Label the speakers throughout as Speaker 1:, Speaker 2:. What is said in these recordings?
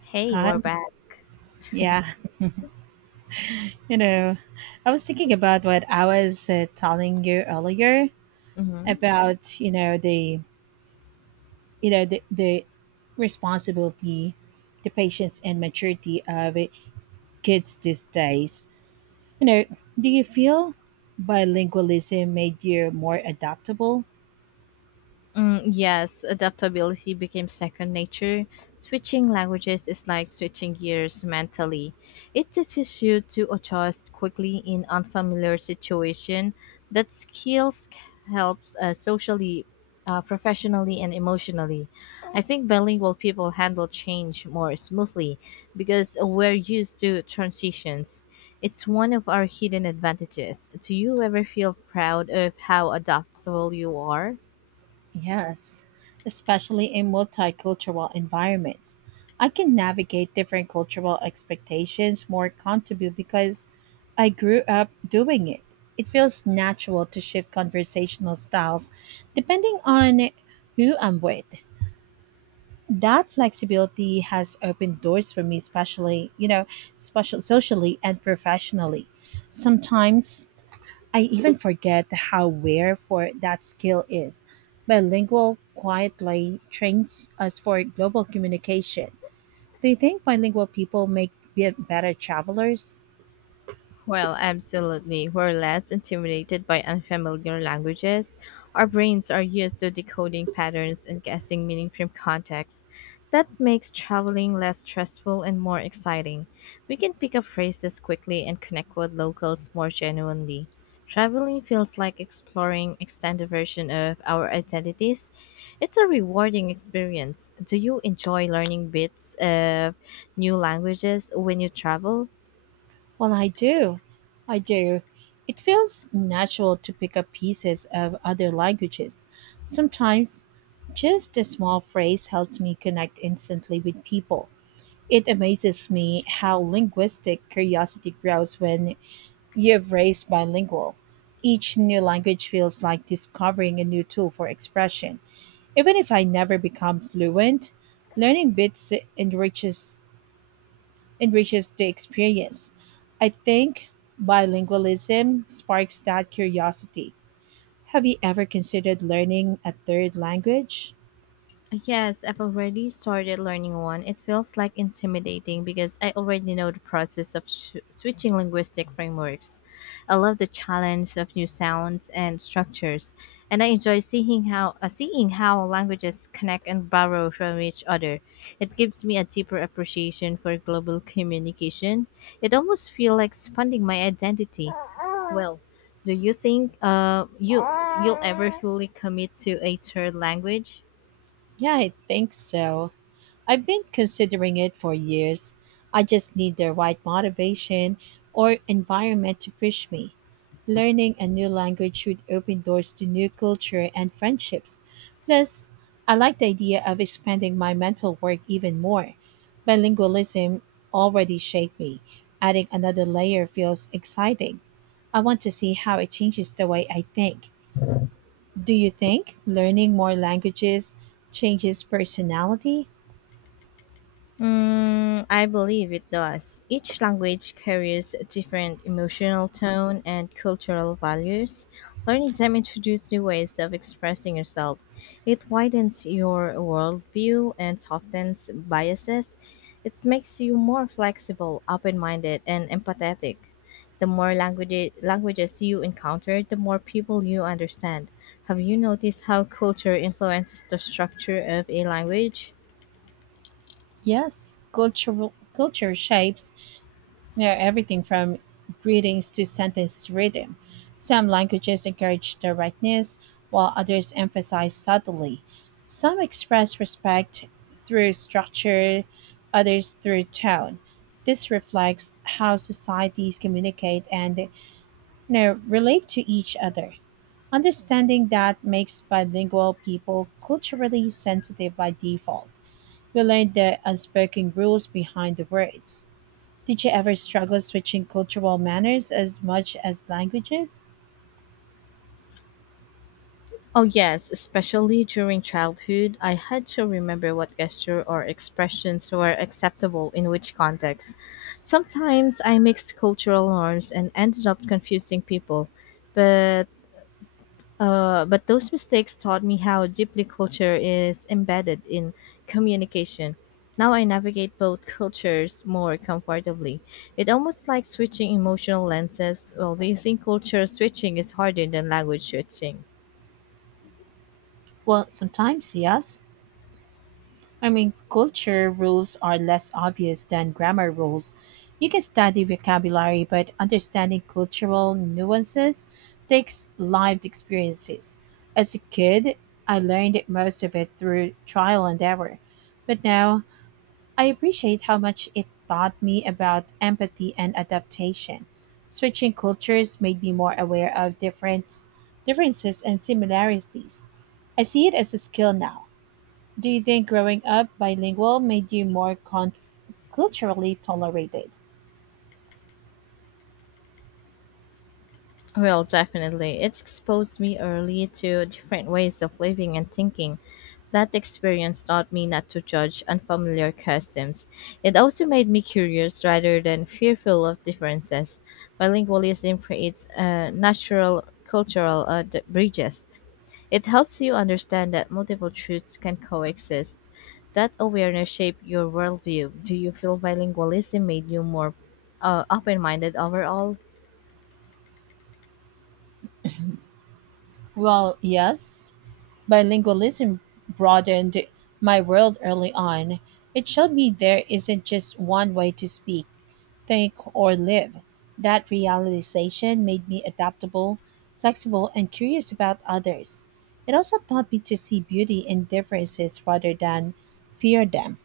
Speaker 1: Hey,
Speaker 2: Hi.
Speaker 1: we're back.
Speaker 2: Yeah. You know, I was thinking about what I was telling you earlier
Speaker 1: hmm
Speaker 2: about, the the responsibility, the patience and maturity of kids these days. You know, do you feel bilingualism made you more adaptable?
Speaker 1: Mm, yes, adaptability became second nature. Switching languages is like switching gears mentally. It teaches you to adjust quickly in unfamiliar situation. That skills helps socially, professionally, and emotionally. I think bilingual people handle change more smoothly because we're used to transitions. It's one of our hidden advantages. Do you ever feel proud of how adaptable you are?
Speaker 2: Yes, especially in multicultural environments. I can navigate different cultural expectations more comfortably because I grew up doing it. It feels natural to shift conversational styles depending on who I'm with. That flexibility has opened doors for me, especially, special socially and professionally. Sometimes I even forget how rare for that skill is. Bilingual quietly trains us for global communication. Do you think bilingual people better travelers?
Speaker 1: Well, absolutely. We're less intimidated by unfamiliar languages. Our brains are used to decoding patterns and guessing meaning from context. That makes traveling less stressful and more exciting. We can pick up phrases quickly and connect with locals more genuinely. Traveling feels like exploring extended version of our identities. It's a rewarding experience. Do you enjoy learning bits of new languages when you travel?
Speaker 2: Well, I do. I do. It feels natural to pick up pieces of other languages. Sometimes just a small phrase helps me connect instantly with people. It amazes me how linguistic curiosity grows when you've raised bilingual. Each new language feels like discovering a new tool for expression. Even if I never become fluent, learning bits enriches the experience. I think bilingualism sparks that curiosity. Have you ever considered learning a third language?
Speaker 1: Yes, I've already started learning one. It feels like intimidating because I already know the process of switching linguistic frameworks. I love the challenge of new sounds and structures, and I enjoy seeing how languages connect and borrow from each other. It gives me a deeper appreciation for global communication. It almost feels like expanding my identity. Well, do you think you'll ever fully commit to a third language?
Speaker 2: Yeah, I think so. I've been considering it for years. I just need the right motivation or environment to push me. Learning a new language should open doors to new culture and friendships. Plus, I like the idea of expanding my mental work even more. Bilingualism already shaped me. Adding another layer feels exciting. I want to see how it changes the way I think. Do you think learning more languages changes personality?
Speaker 1: Mm, I believe it does. Each language carries a different emotional tone and cultural values. Learning them introduces new ways of expressing yourself. It widens your worldview and softens biases. It makes you more flexible, open minded, and empathetic. The more languages you encounter, the more people you understand. Have you noticed how culture influences the structure of a language?
Speaker 2: Yes, cultural culture shapes near everything from greetings to sentence rhythm. Some languages encourage directness, while others emphasize subtlety. Some express respect through structure, others through tone. This reflects how societies communicate and relate to each other. Understanding that makes bilingual people culturally sensitive by default. We learned the unspoken rules behind the words. Did you ever struggle switching cultural manners as much as languages?
Speaker 1: Oh, yes, especially during childhood, I had to remember what gesture or expressions were acceptable in which context. Sometimes I mixed cultural norms and ended up confusing people, but but those mistakes taught me how deeply culture is embedded in communication. Now I navigate both cultures more comfortably. It almost like switching emotional lenses. Well, do you think culture switching is harder than language switching?
Speaker 2: Well, sometimes, yes. I mean, culture rules are less obvious than grammar rules. You can study vocabulary, but understanding cultural nuances takes lived experiences. As a kid, I learned most of it through trial and error. But now I appreciate how much it taught me about empathy and adaptation. Switching cultures made me more aware of differences and similarities. I see it as a skill now. Do you think growing up bilingual made you culturally tolerated?
Speaker 1: Well, definitely. It exposed me early to different ways of living and thinking. That experience taught me not to judge unfamiliar customs. It also made me curious rather than fearful of differences. Bilingualism creates natural cultural bridges. It helps you understand that multiple truths can coexist. That awareness shaped your worldview. Do you feel bilingualism made you more open minded overall?
Speaker 2: Well, yes, bilingualism broadened my world early on. It showed me there isn't just one way to speak, think, or live. That realization made me adaptable, flexible, and curious about others. It also taught me to see beauty in differences rather than fear them.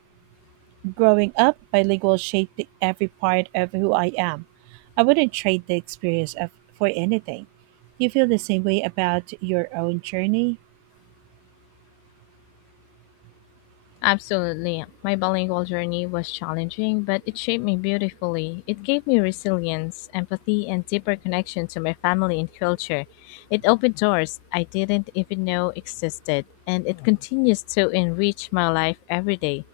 Speaker 2: Growing up, bilingual shaped every part of who I am. I wouldn't trade the experience of, for anything. Do you feel the same way about your own journey?
Speaker 1: Absolutely. My bilingual journey was challenging, but it shaped me beautifully. It gave me resilience, empathy, and deeper connection to my family and culture. It opened doors I didn't even know existed, and it continues to enrich my life every day.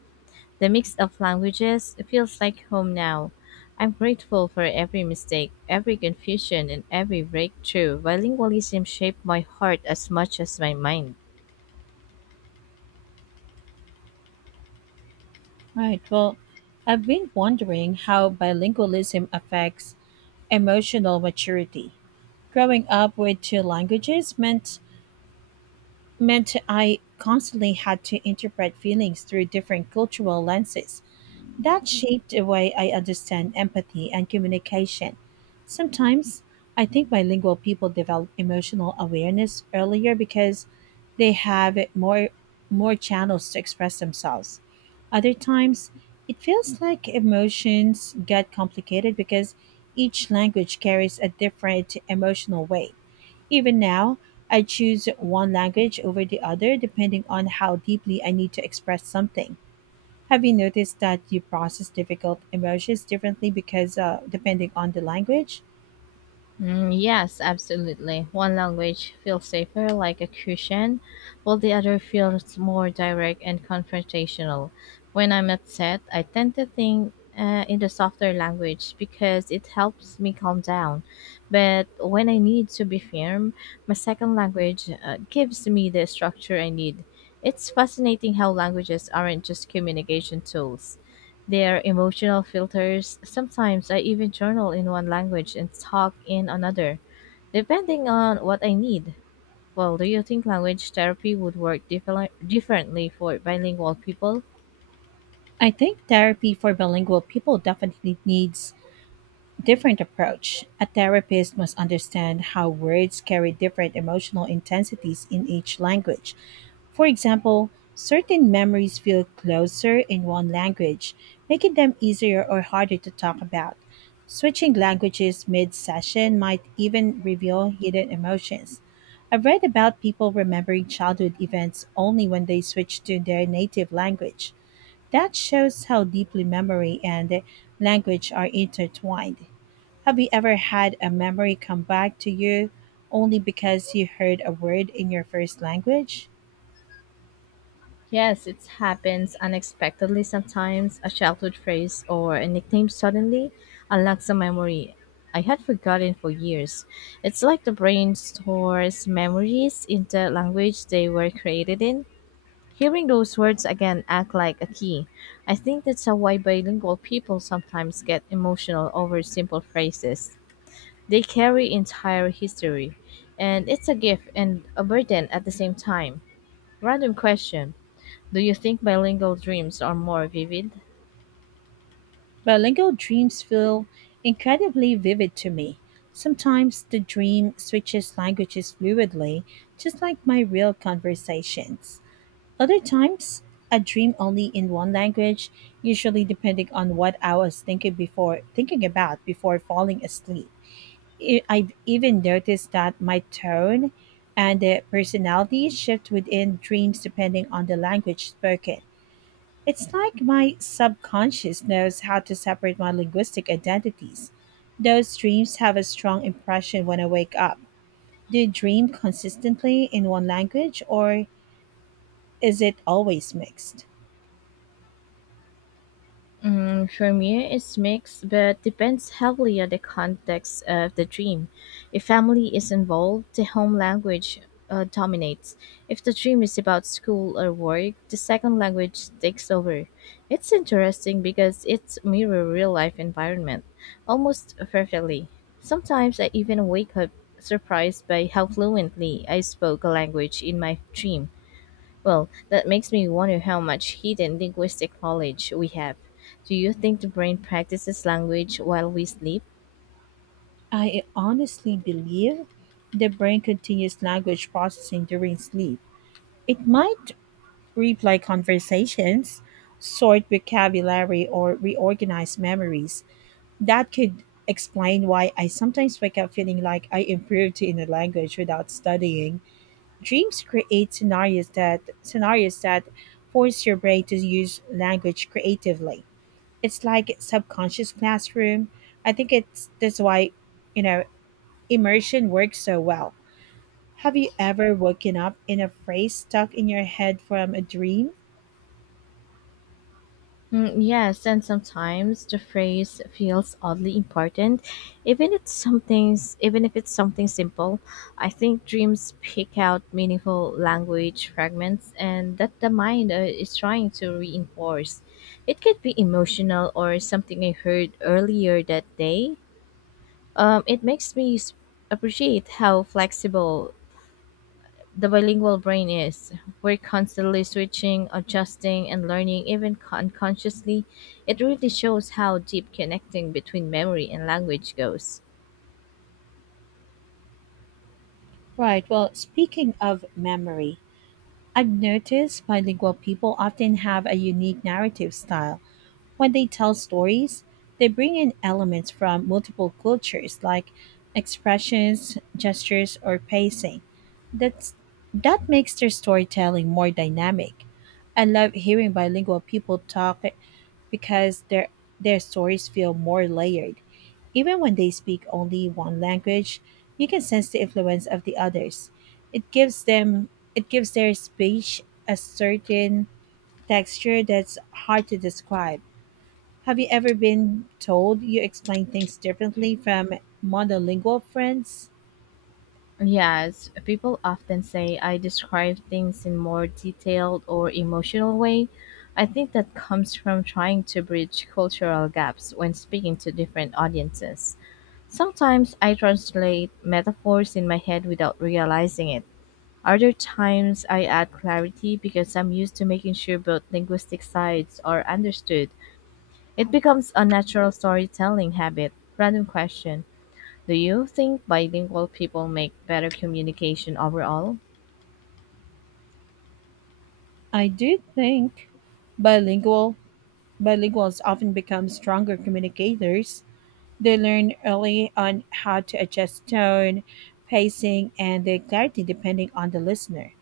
Speaker 1: The mix of languages feels like home now. I'm grateful for every mistake, every confusion, and every breakthrough. Bilingualism shaped my heart as much as my mind.
Speaker 2: Right. Well, I've been wondering how bilingualism affects emotional maturity. Growing up with two languages meant I constantly had to interpret feelings through different cultural lenses. That shaped the way I understand empathy and communication. Sometimes I think bilingual people develop emotional awareness earlier because they have more channels to express themselves. Other times it feels like emotions get complicated because each language carries a different emotional weight. Even now, I choose one language over the other depending on how deeply I need to express something. Have you noticed that you process difficult emotions differently because depending on the language?
Speaker 1: Mm, yes, absolutely. One language feels safer, like a cushion, while the other feels more direct and confrontational. When I'm upset, I tend to think in the softer language because it helps me calm down. But when I need to be firm, my second language gives me the structure I need. It's fascinating how languages aren't just communication tools. Their emotional filters. Sometimes I even journal in one language and talk in another, depending on what I need. Well, do you think language therapy would work differently for bilingual people?
Speaker 2: I think therapy for bilingual people definitely needs different approach. A therapist must understand how words carry different emotional intensities in each language. For example, certain memories feel closer in one language, making them easier or harder to talk about. Switching languages mid session might even reveal hidden emotions. I've read about people remembering childhood events only when they switch to their native language. That shows how deeply memory and language are intertwined. Have you ever had a memory come back to you only because you heard a word in your first language?
Speaker 1: Yes, it happens unexpectedly sometimes. A childhood phrase or a nickname suddenly unlocks a memory I had forgotten for years. It's like the brain stores memories in the language they were created in. Hearing those words again act like a key. I think that's how why bilingual people sometimes get emotional over simple phrases. They carry entire history, and it's a gift and a burden at the same time. Random question. Do you think bilingual dreams are more vivid?
Speaker 2: Bilingual dreams feel incredibly vivid to me. Sometimes the dream switches languages fluidly, just like my real conversations. Other times, a dream only in one language, usually depending on what I was thinking about before falling asleep. I've even noticed that my tone and personality shift within dreams depending on the language spoken. It's like my subconscious knows how to separate my linguistic identities. Those dreams have a strong impression when I wake up. Do you dream consistently in one language or is it always mixed?
Speaker 1: Mm, for me, it's mixed, but depends heavily on the context of the dream. If family is involved, the home language dominates. If the dream is about school or work, the second language takes over. It's interesting because it's mirror real life environment almost perfectly. Sometimes I even wake up surprised by how fluently I spoke a language in my dream. Well, that makes me wonder how much hidden linguistic knowledge we have. Do you think the brain practices language while we sleep?
Speaker 2: I honestly believe the brain continues language processing during sleep. It might replay conversations, sort vocabulary, or reorganize memories. That could explain why I sometimes wake up feeling like I improved in a language without studying. Dreams create scenarios that force your brain to use language creatively. It's like subconscious classroom. I think it's that's why, you know, immersion works so well. Have you ever woken up in a phrase stuck in your head from a dream?
Speaker 1: Mm, yes, and sometimes the phrase feels oddly important, even if it's something simple. I think dreams pick out meaningful language fragments, and that the mind is trying to reinforce. It could be emotional or something I heard earlier that day. It makes me appreciate how flexible the bilingual brain is. We're constantly switching, adjusting, and learning, even unconsciously. It really shows how deep connecting between memory and language goes.
Speaker 2: Right. Well, speaking of memory, I've noticed bilingual people often have a unique narrative style. When they tell stories, they bring in elements from multiple cultures like expressions, gestures, or pacing. That's that makes their storytelling more dynamic. I love hearing bilingual people talk because their stories feel more layered. Even when they speak only one language, you can sense the influence of the others. It gives them it gives their speech a certain texture that's hard to describe. Have you ever been told you explain things differently from monolingual friends?
Speaker 1: Yes, people often say I describe things in more detailed or emotional way. I think that comes from trying to bridge cultural gaps when speaking to different audiences. Sometimes I translate metaphors in my head without realizing it. Other times I add clarity because I'm used to making sure both linguistic sides are understood. It becomes a natural storytelling habit. Random question. Do you think bilingual people make better communication overall?
Speaker 2: I do think bilingual bilinguals often become stronger communicators. They learn early on how to adjust tone, pacing, and their clarity depending on the listener.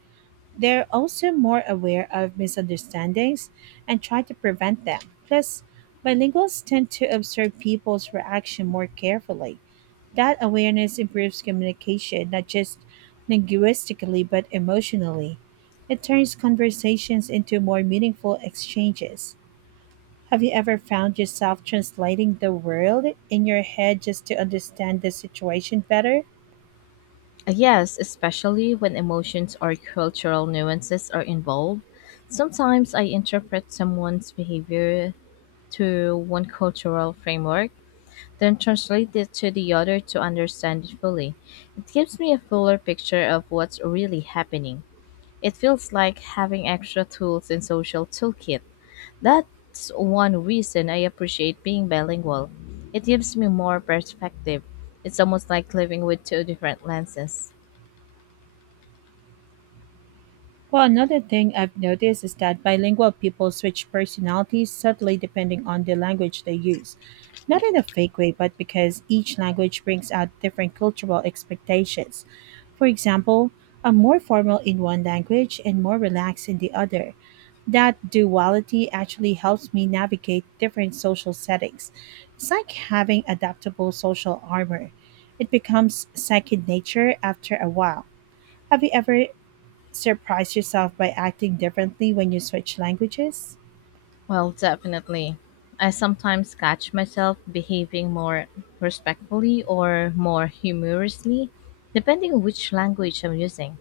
Speaker 2: They're also more aware of misunderstandings and try to prevent them. Plus, bilinguals tend to observe people's reaction more carefully. That awareness improves communication, not just linguistically, but emotionally. It turns conversations into more meaningful exchanges. Have you ever found yourself translating the world in your head just to understand the situation better?
Speaker 1: Yes, especially when emotions or cultural nuances are involved. Sometimes I interpret someone's behavior through one cultural framework then translate it to the other to understand it fully. It gives me a fuller picture of what's really happening. It feels like having extra tools in social toolkit. That's one reason I appreciate being bilingual. It gives me more perspective. It's almost like living with two different lenses.
Speaker 2: Well, another thing I've noticed is that bilingual people switch personalities subtly depending on the language they use. Not in a fake way, but because each language brings out different cultural expectations. For example, I'm more formal in one language and more relaxed in the other. That duality actually helps me navigate different social settings. It's like having adaptable social armor. It becomes second nature after a while. Have you ever surprised yourself by acting differently when you switch languages?
Speaker 1: Well, definitely. I sometimes catch myself behaving more respectfully or more humorously, depending on which language I'm using.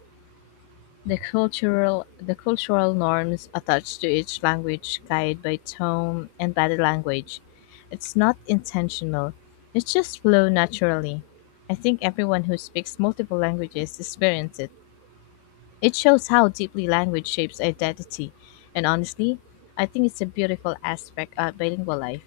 Speaker 1: The cultural norms attached to each language guided by tone and body language. It's not intentional. It just flows naturally. I think everyone who speaks multiple languages experiences it. It shows how deeply language shapes identity. And honestly, I think it's a beautiful aspect of bilingual life.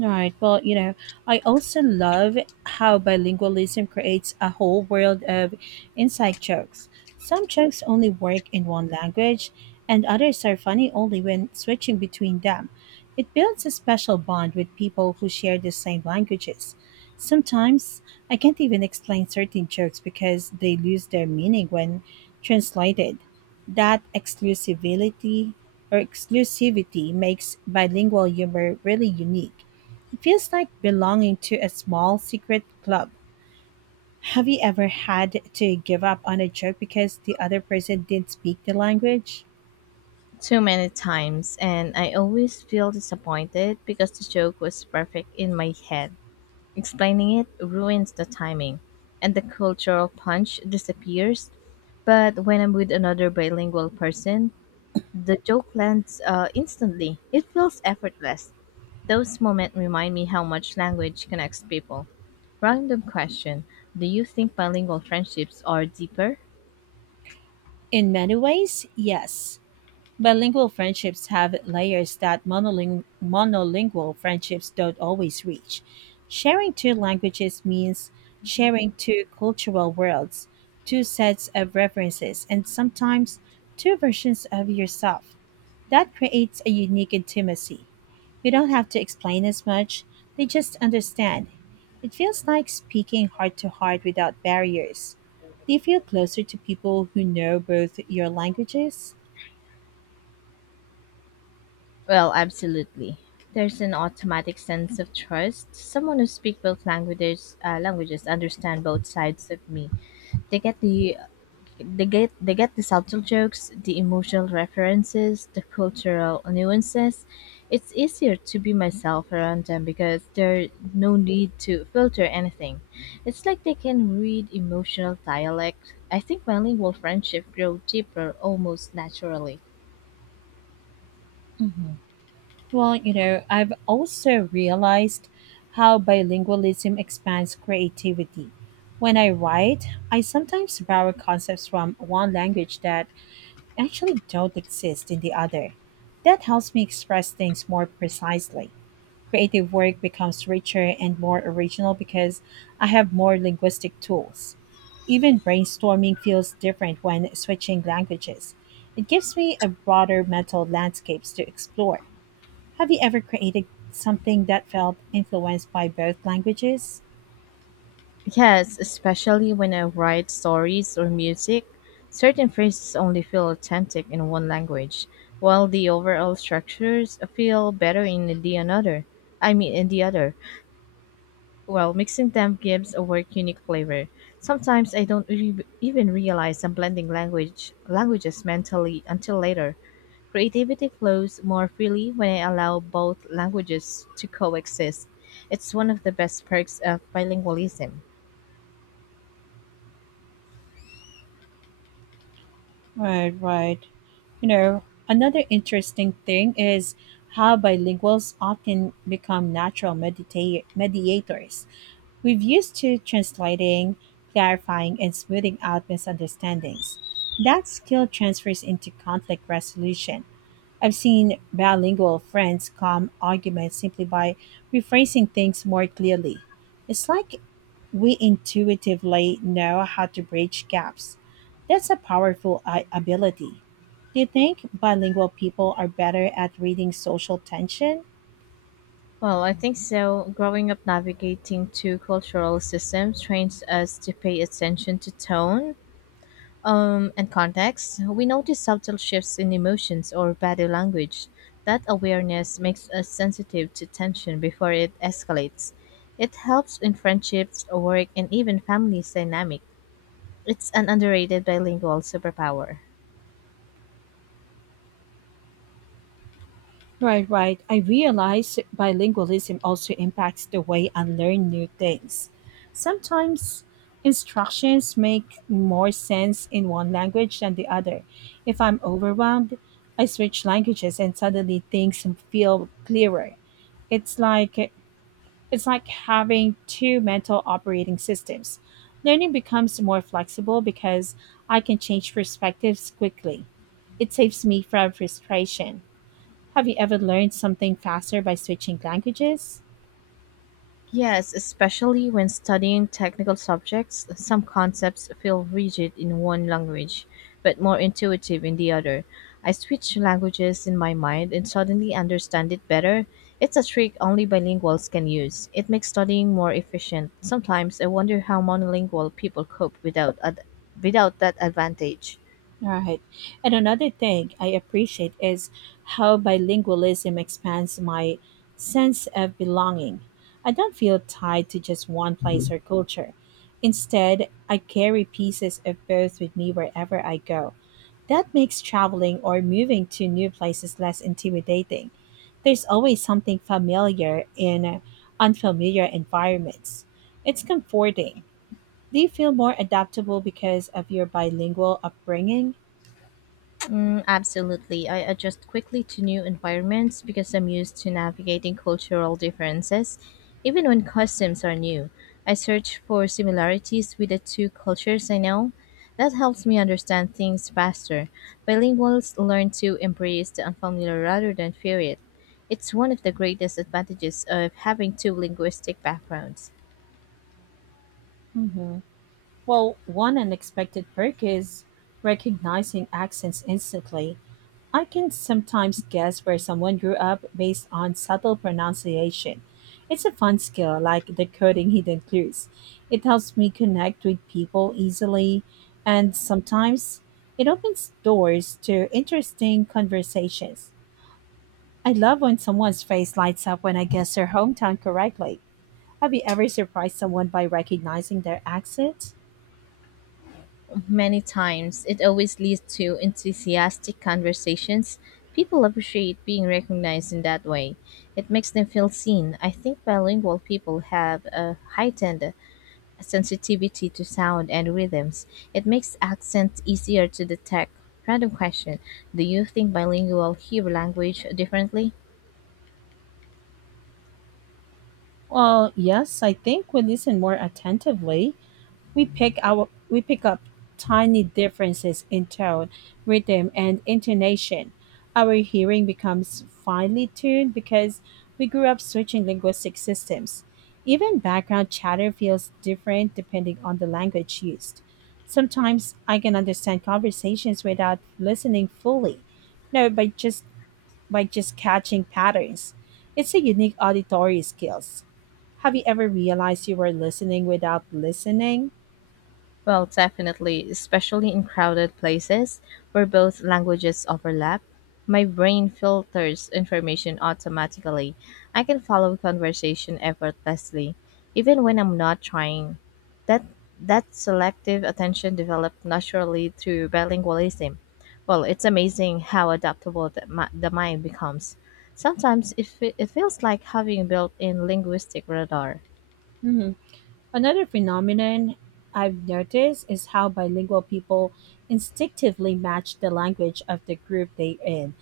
Speaker 2: Right. Well, I also love how bilingualism creates a whole world of inside jokes. Some jokes only work in one language, and others are funny only when switching between them. It builds a special bond with people who share the same languages. Sometimes I can't even explain certain jokes because they lose their meaning when translated. That exclusivity or exclusivity makes bilingual humor really unique feels like belonging to a small secret club. Have you ever had to give up on a joke because the other person didn't speak the language?
Speaker 1: Too many times, and I always feel disappointed because the joke was perfect in my head. Explaining it ruins the timing, and the cultural punch disappears. But when I'm with another bilingual person, the joke lands instantly. It feels effortless. Those moments remind me how much language connects people. Random question. Do you think bilingual friendships are deeper?
Speaker 2: In many ways, yes. Bilingual friendships have layers that monolingual friendships don't always reach. Sharing two languages means sharing two cultural worlds, two sets of references, and sometimes two versions of yourself. That creates a unique intimacy. You don't have to explain as much, they just understand. It feels like speaking heart to heart without barriers. Do you feel closer to people who know both your languages?
Speaker 1: Well, absolutely. There's an automatic sense of trust. Someone who speaks both languages, understand both sides of me. They get the they get the subtle jokes, the emotional references, the cultural nuances. It's easier to be myself around them because there's no need to filter anything. It's like they can read emotional dialect. I think bilingual friendship grow deeper almost naturally.
Speaker 2: Well, I've also realized how bilingualism expands creativity. When I write, I sometimes borrow concepts from one language that actually don't exist in the other. That helps me express things more precisely. Creative work becomes richer and more original because I have more linguistic tools. Even brainstorming feels different when switching languages. It gives me a broader mental landscapes to explore. Have you ever created something that felt influenced by both languages?
Speaker 1: Yes, especially when I write stories or music, certain phrases only feel authentic in one language, while the overall structures feel better in the another. I mean, in the other. Well, mixing them gives a work unique flavor. Sometimes I don't even realize I'm blending languages mentally until later. Creativity flows more freely when I allow both languages to coexist. It's one of the best perks of bilingualism.
Speaker 2: Right, right. You know, another interesting thing is how bilinguals often become natural mediators. We've used to translating, clarifying, and smoothing out misunderstandings. That skill transfers into conflict resolution. I've seen bilingual friends calm arguments simply by rephrasing things more clearly. It's like we intuitively know how to bridge gaps. That's a powerful ability. Do you think bilingual people are better at reading social tension?
Speaker 1: Well, I think so. Growing up navigating two cultural systems trains us to pay attention to tone and context. We notice subtle shifts in emotions or body language. That awareness makes us sensitive to tension before it escalates. It helps in friendships, work, and even family's dynamic. It's an underrated bilingual superpower.
Speaker 2: Right, right. I realize bilingualism also impacts the way I learn new things. Sometimes instructions make more sense in one language than the other. If I'm overwhelmed, I switch languages and suddenly things feel clearer. It's like It's like having two mental operating systems. Learning becomes more flexible because I can change perspectives quickly. It saves me from frustration. Have you ever learned something faster by switching languages?
Speaker 1: Yes, especially when studying technical subjects, some concepts feel rigid in one language, but more intuitive in the other. I switch languages in my mind and suddenly understand it better. It's a trick only bilinguals can use. It makes studying more efficient. Sometimes I wonder how monolingual people cope without without that advantage.
Speaker 2: Right. And another thing I appreciate is how bilingualism expands my sense of belonging. I don't feel tied to just one place or culture. Instead, I carry pieces of both with me wherever I go. That makes traveling or moving to new places less intimidating. There's always something familiar in unfamiliar environments. It's comforting. Do you feel more adaptable because of your bilingual upbringing?
Speaker 1: Mm, absolutely. I adjust quickly to new environments because I'm used to navigating cultural differences. Even when customs are new, I search for similarities with the two cultures I know. That helps me understand things faster. Bilinguals learn to embrace the unfamiliar rather than fear it. It's one of the greatest advantages of having two linguistic backgrounds.
Speaker 2: Hmm. Well, one unexpected perk is recognizing accents instantly. I can sometimes guess where someone grew up based on subtle pronunciation. It's a fun skill, like decoding hidden clues. It helps me connect with people easily, and sometimes it opens doors to interesting conversations. I love when someone's face lights up when I guess their hometown correctly. Have you ever surprised someone by recognizing their accent?
Speaker 1: Many times. It always leads to enthusiastic conversations. People appreciate being recognized in that way. It makes them feel seen. I think bilingual people have a heightened sensitivity to sound and rhythms. It makes accents easier to detect. Random question. Do you think bilingual hear language differently?
Speaker 2: Well, yes, I think we listen more attentively. We pick up tiny differences in tone, rhythm, and intonation. Our hearing becomes finely tuned because we grew up switching linguistic systems. Even background chatter feels different depending on the language used. Sometimes I can understand conversations without listening fully, no, by just catching patterns. It's a unique auditory skills. Have you ever realized you were listening without listening?
Speaker 1: Well, definitely, especially in crowded places where both languages overlap. My brain filters information automatically. I can follow conversation effortlessly, even when I'm not trying. That that selective attention developed naturally through bilingualism. Well, it's amazing how adaptable the mind becomes. Sometimes it feels like having built in linguistic radar.
Speaker 2: Hmm. Another phenomenon I've noticed is how bilingual people instinctively match the language of the group they're in.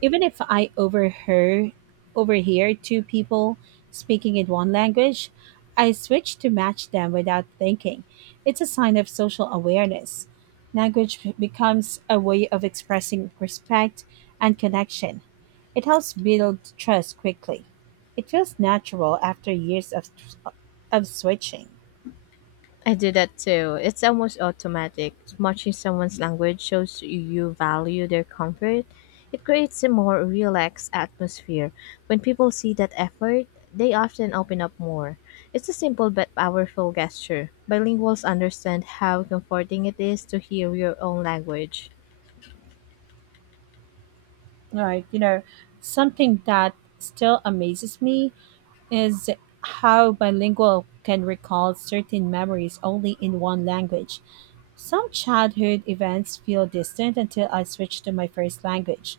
Speaker 2: Even if I overhear two people speaking in one language, I switch to match them without thinking. It's a sign of social awareness. Language becomes a way of expressing respect and connection. It helps build trust quickly. It feels natural after years of switching.
Speaker 1: I do that too. It's almost automatic. Watching someone's language shows you value their comfort. It creates a more relaxed atmosphere. When people see that effort, they often open up more. It's a simple but powerful gesture. Bilinguals understand how comforting it is to hear your own language.
Speaker 2: Right. You know, something that still amazes me is how bilingual can recall certain memories only in one language. Some childhood events feel distant until I switch to my first language.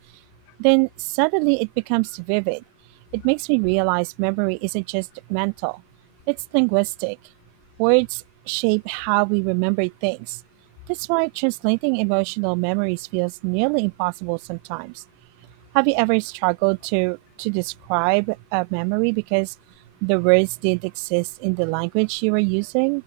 Speaker 2: Then suddenly it becomes vivid. It makes me realize memory isn't just mental, it's linguistic. Words shape how we remember things. That's why translating emotional memories feels nearly impossible sometimes. Have you ever struggled to describe a memory because the words didn't exist in the language you were using?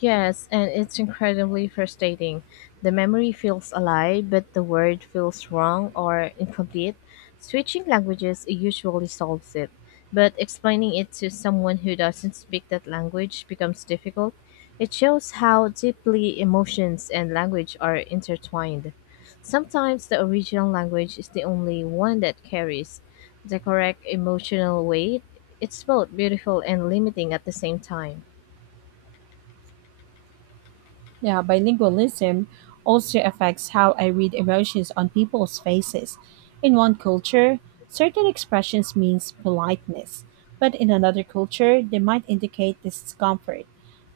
Speaker 1: Yes, and it's incredibly frustrating. The memory feels alive, but the word feels wrong or incomplete. Switching languages usually solves it, but explaining it to someone who doesn't speak that language becomes difficult. It shows how deeply emotions and language are intertwined. Sometimes the original language is the only one that carries the correct emotional weight. It's both beautiful and limiting at the same time.
Speaker 2: Yeah, bilingualism also affects how I read emotions on people's faces. In one culture, certain expressions means politeness, but in another culture, they might indicate discomfort.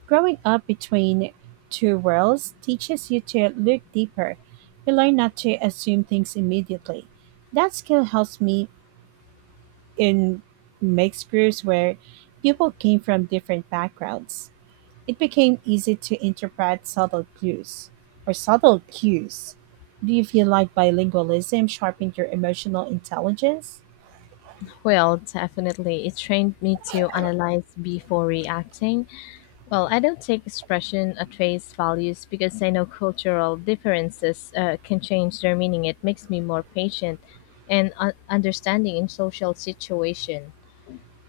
Speaker 2: Growing up between two worlds teaches you to look deeper. You learn not to assume things immediately. That skill helps me in mixed groups where people came from different backgrounds. It became easy to interpret subtle clues or subtle cues. Do you feel like bilingualism sharpened your emotional intelligence?
Speaker 1: Well, definitely. It trained me to analyze before reacting. Well, I don't take expression at face values because I know cultural differences can change their meaning. It makes me more patient and understanding in social situation.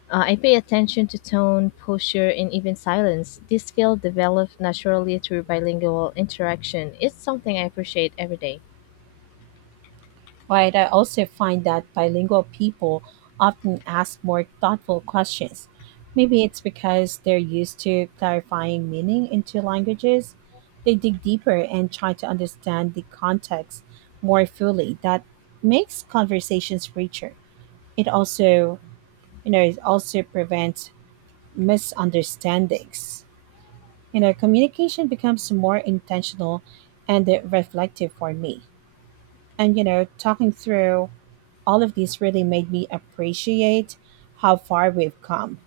Speaker 1: I pay attention to tone, posture, and even silence. This skill developed naturally through bilingual interaction. It's something I appreciate every day.
Speaker 2: Right, I also find that bilingual people often ask more thoughtful questions. Maybe it's because they're used to clarifying meaning into languages. They dig deeper and try to understand the context more fully. That makes conversations richer. It also, you know, it also prevents misunderstandings. You know, communication becomes more intentional and reflective for me. And you know, talking through all of these really made me appreciate how far we've come.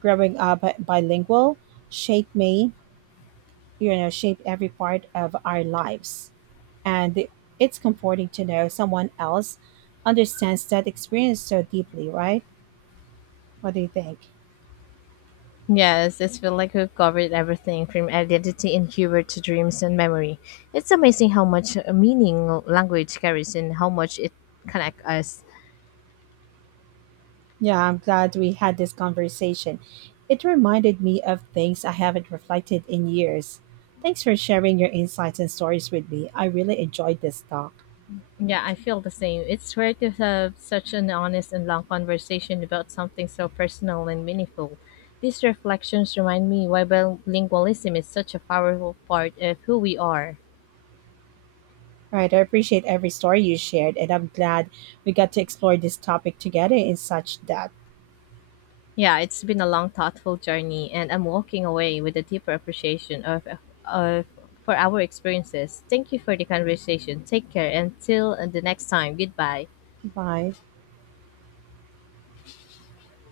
Speaker 2: Growing up bilingual shaped me, you know, shaped every part of our lives. And it's comforting to know someone else understands that experience so deeply, right? What do you think?
Speaker 1: Yes, it feels like we've covered everything from identity and humor to dreams and memory. It's amazing how much meaning language carries and how much it connects us.
Speaker 2: Yeah, I'm glad we had this conversation. It reminded me of things I haven't reflected in years. Thanks for sharing your insights and stories with me. I really enjoyed this talk.
Speaker 1: Yeah, I feel the same. It's rare to have such an honest and long conversation about something so personal and meaningful. These reflections remind me why bilingualism is such a powerful part of who we are.
Speaker 2: Right. I appreciate every story you shared, and I'm glad we got to explore this topic together in such depth.
Speaker 1: Yeah, it's been a long, thoughtful journey, and I'm walking away with a deeper appreciation of for our experiences. Thank you for the conversation. Take care. Until the next time, goodbye.
Speaker 2: Bye.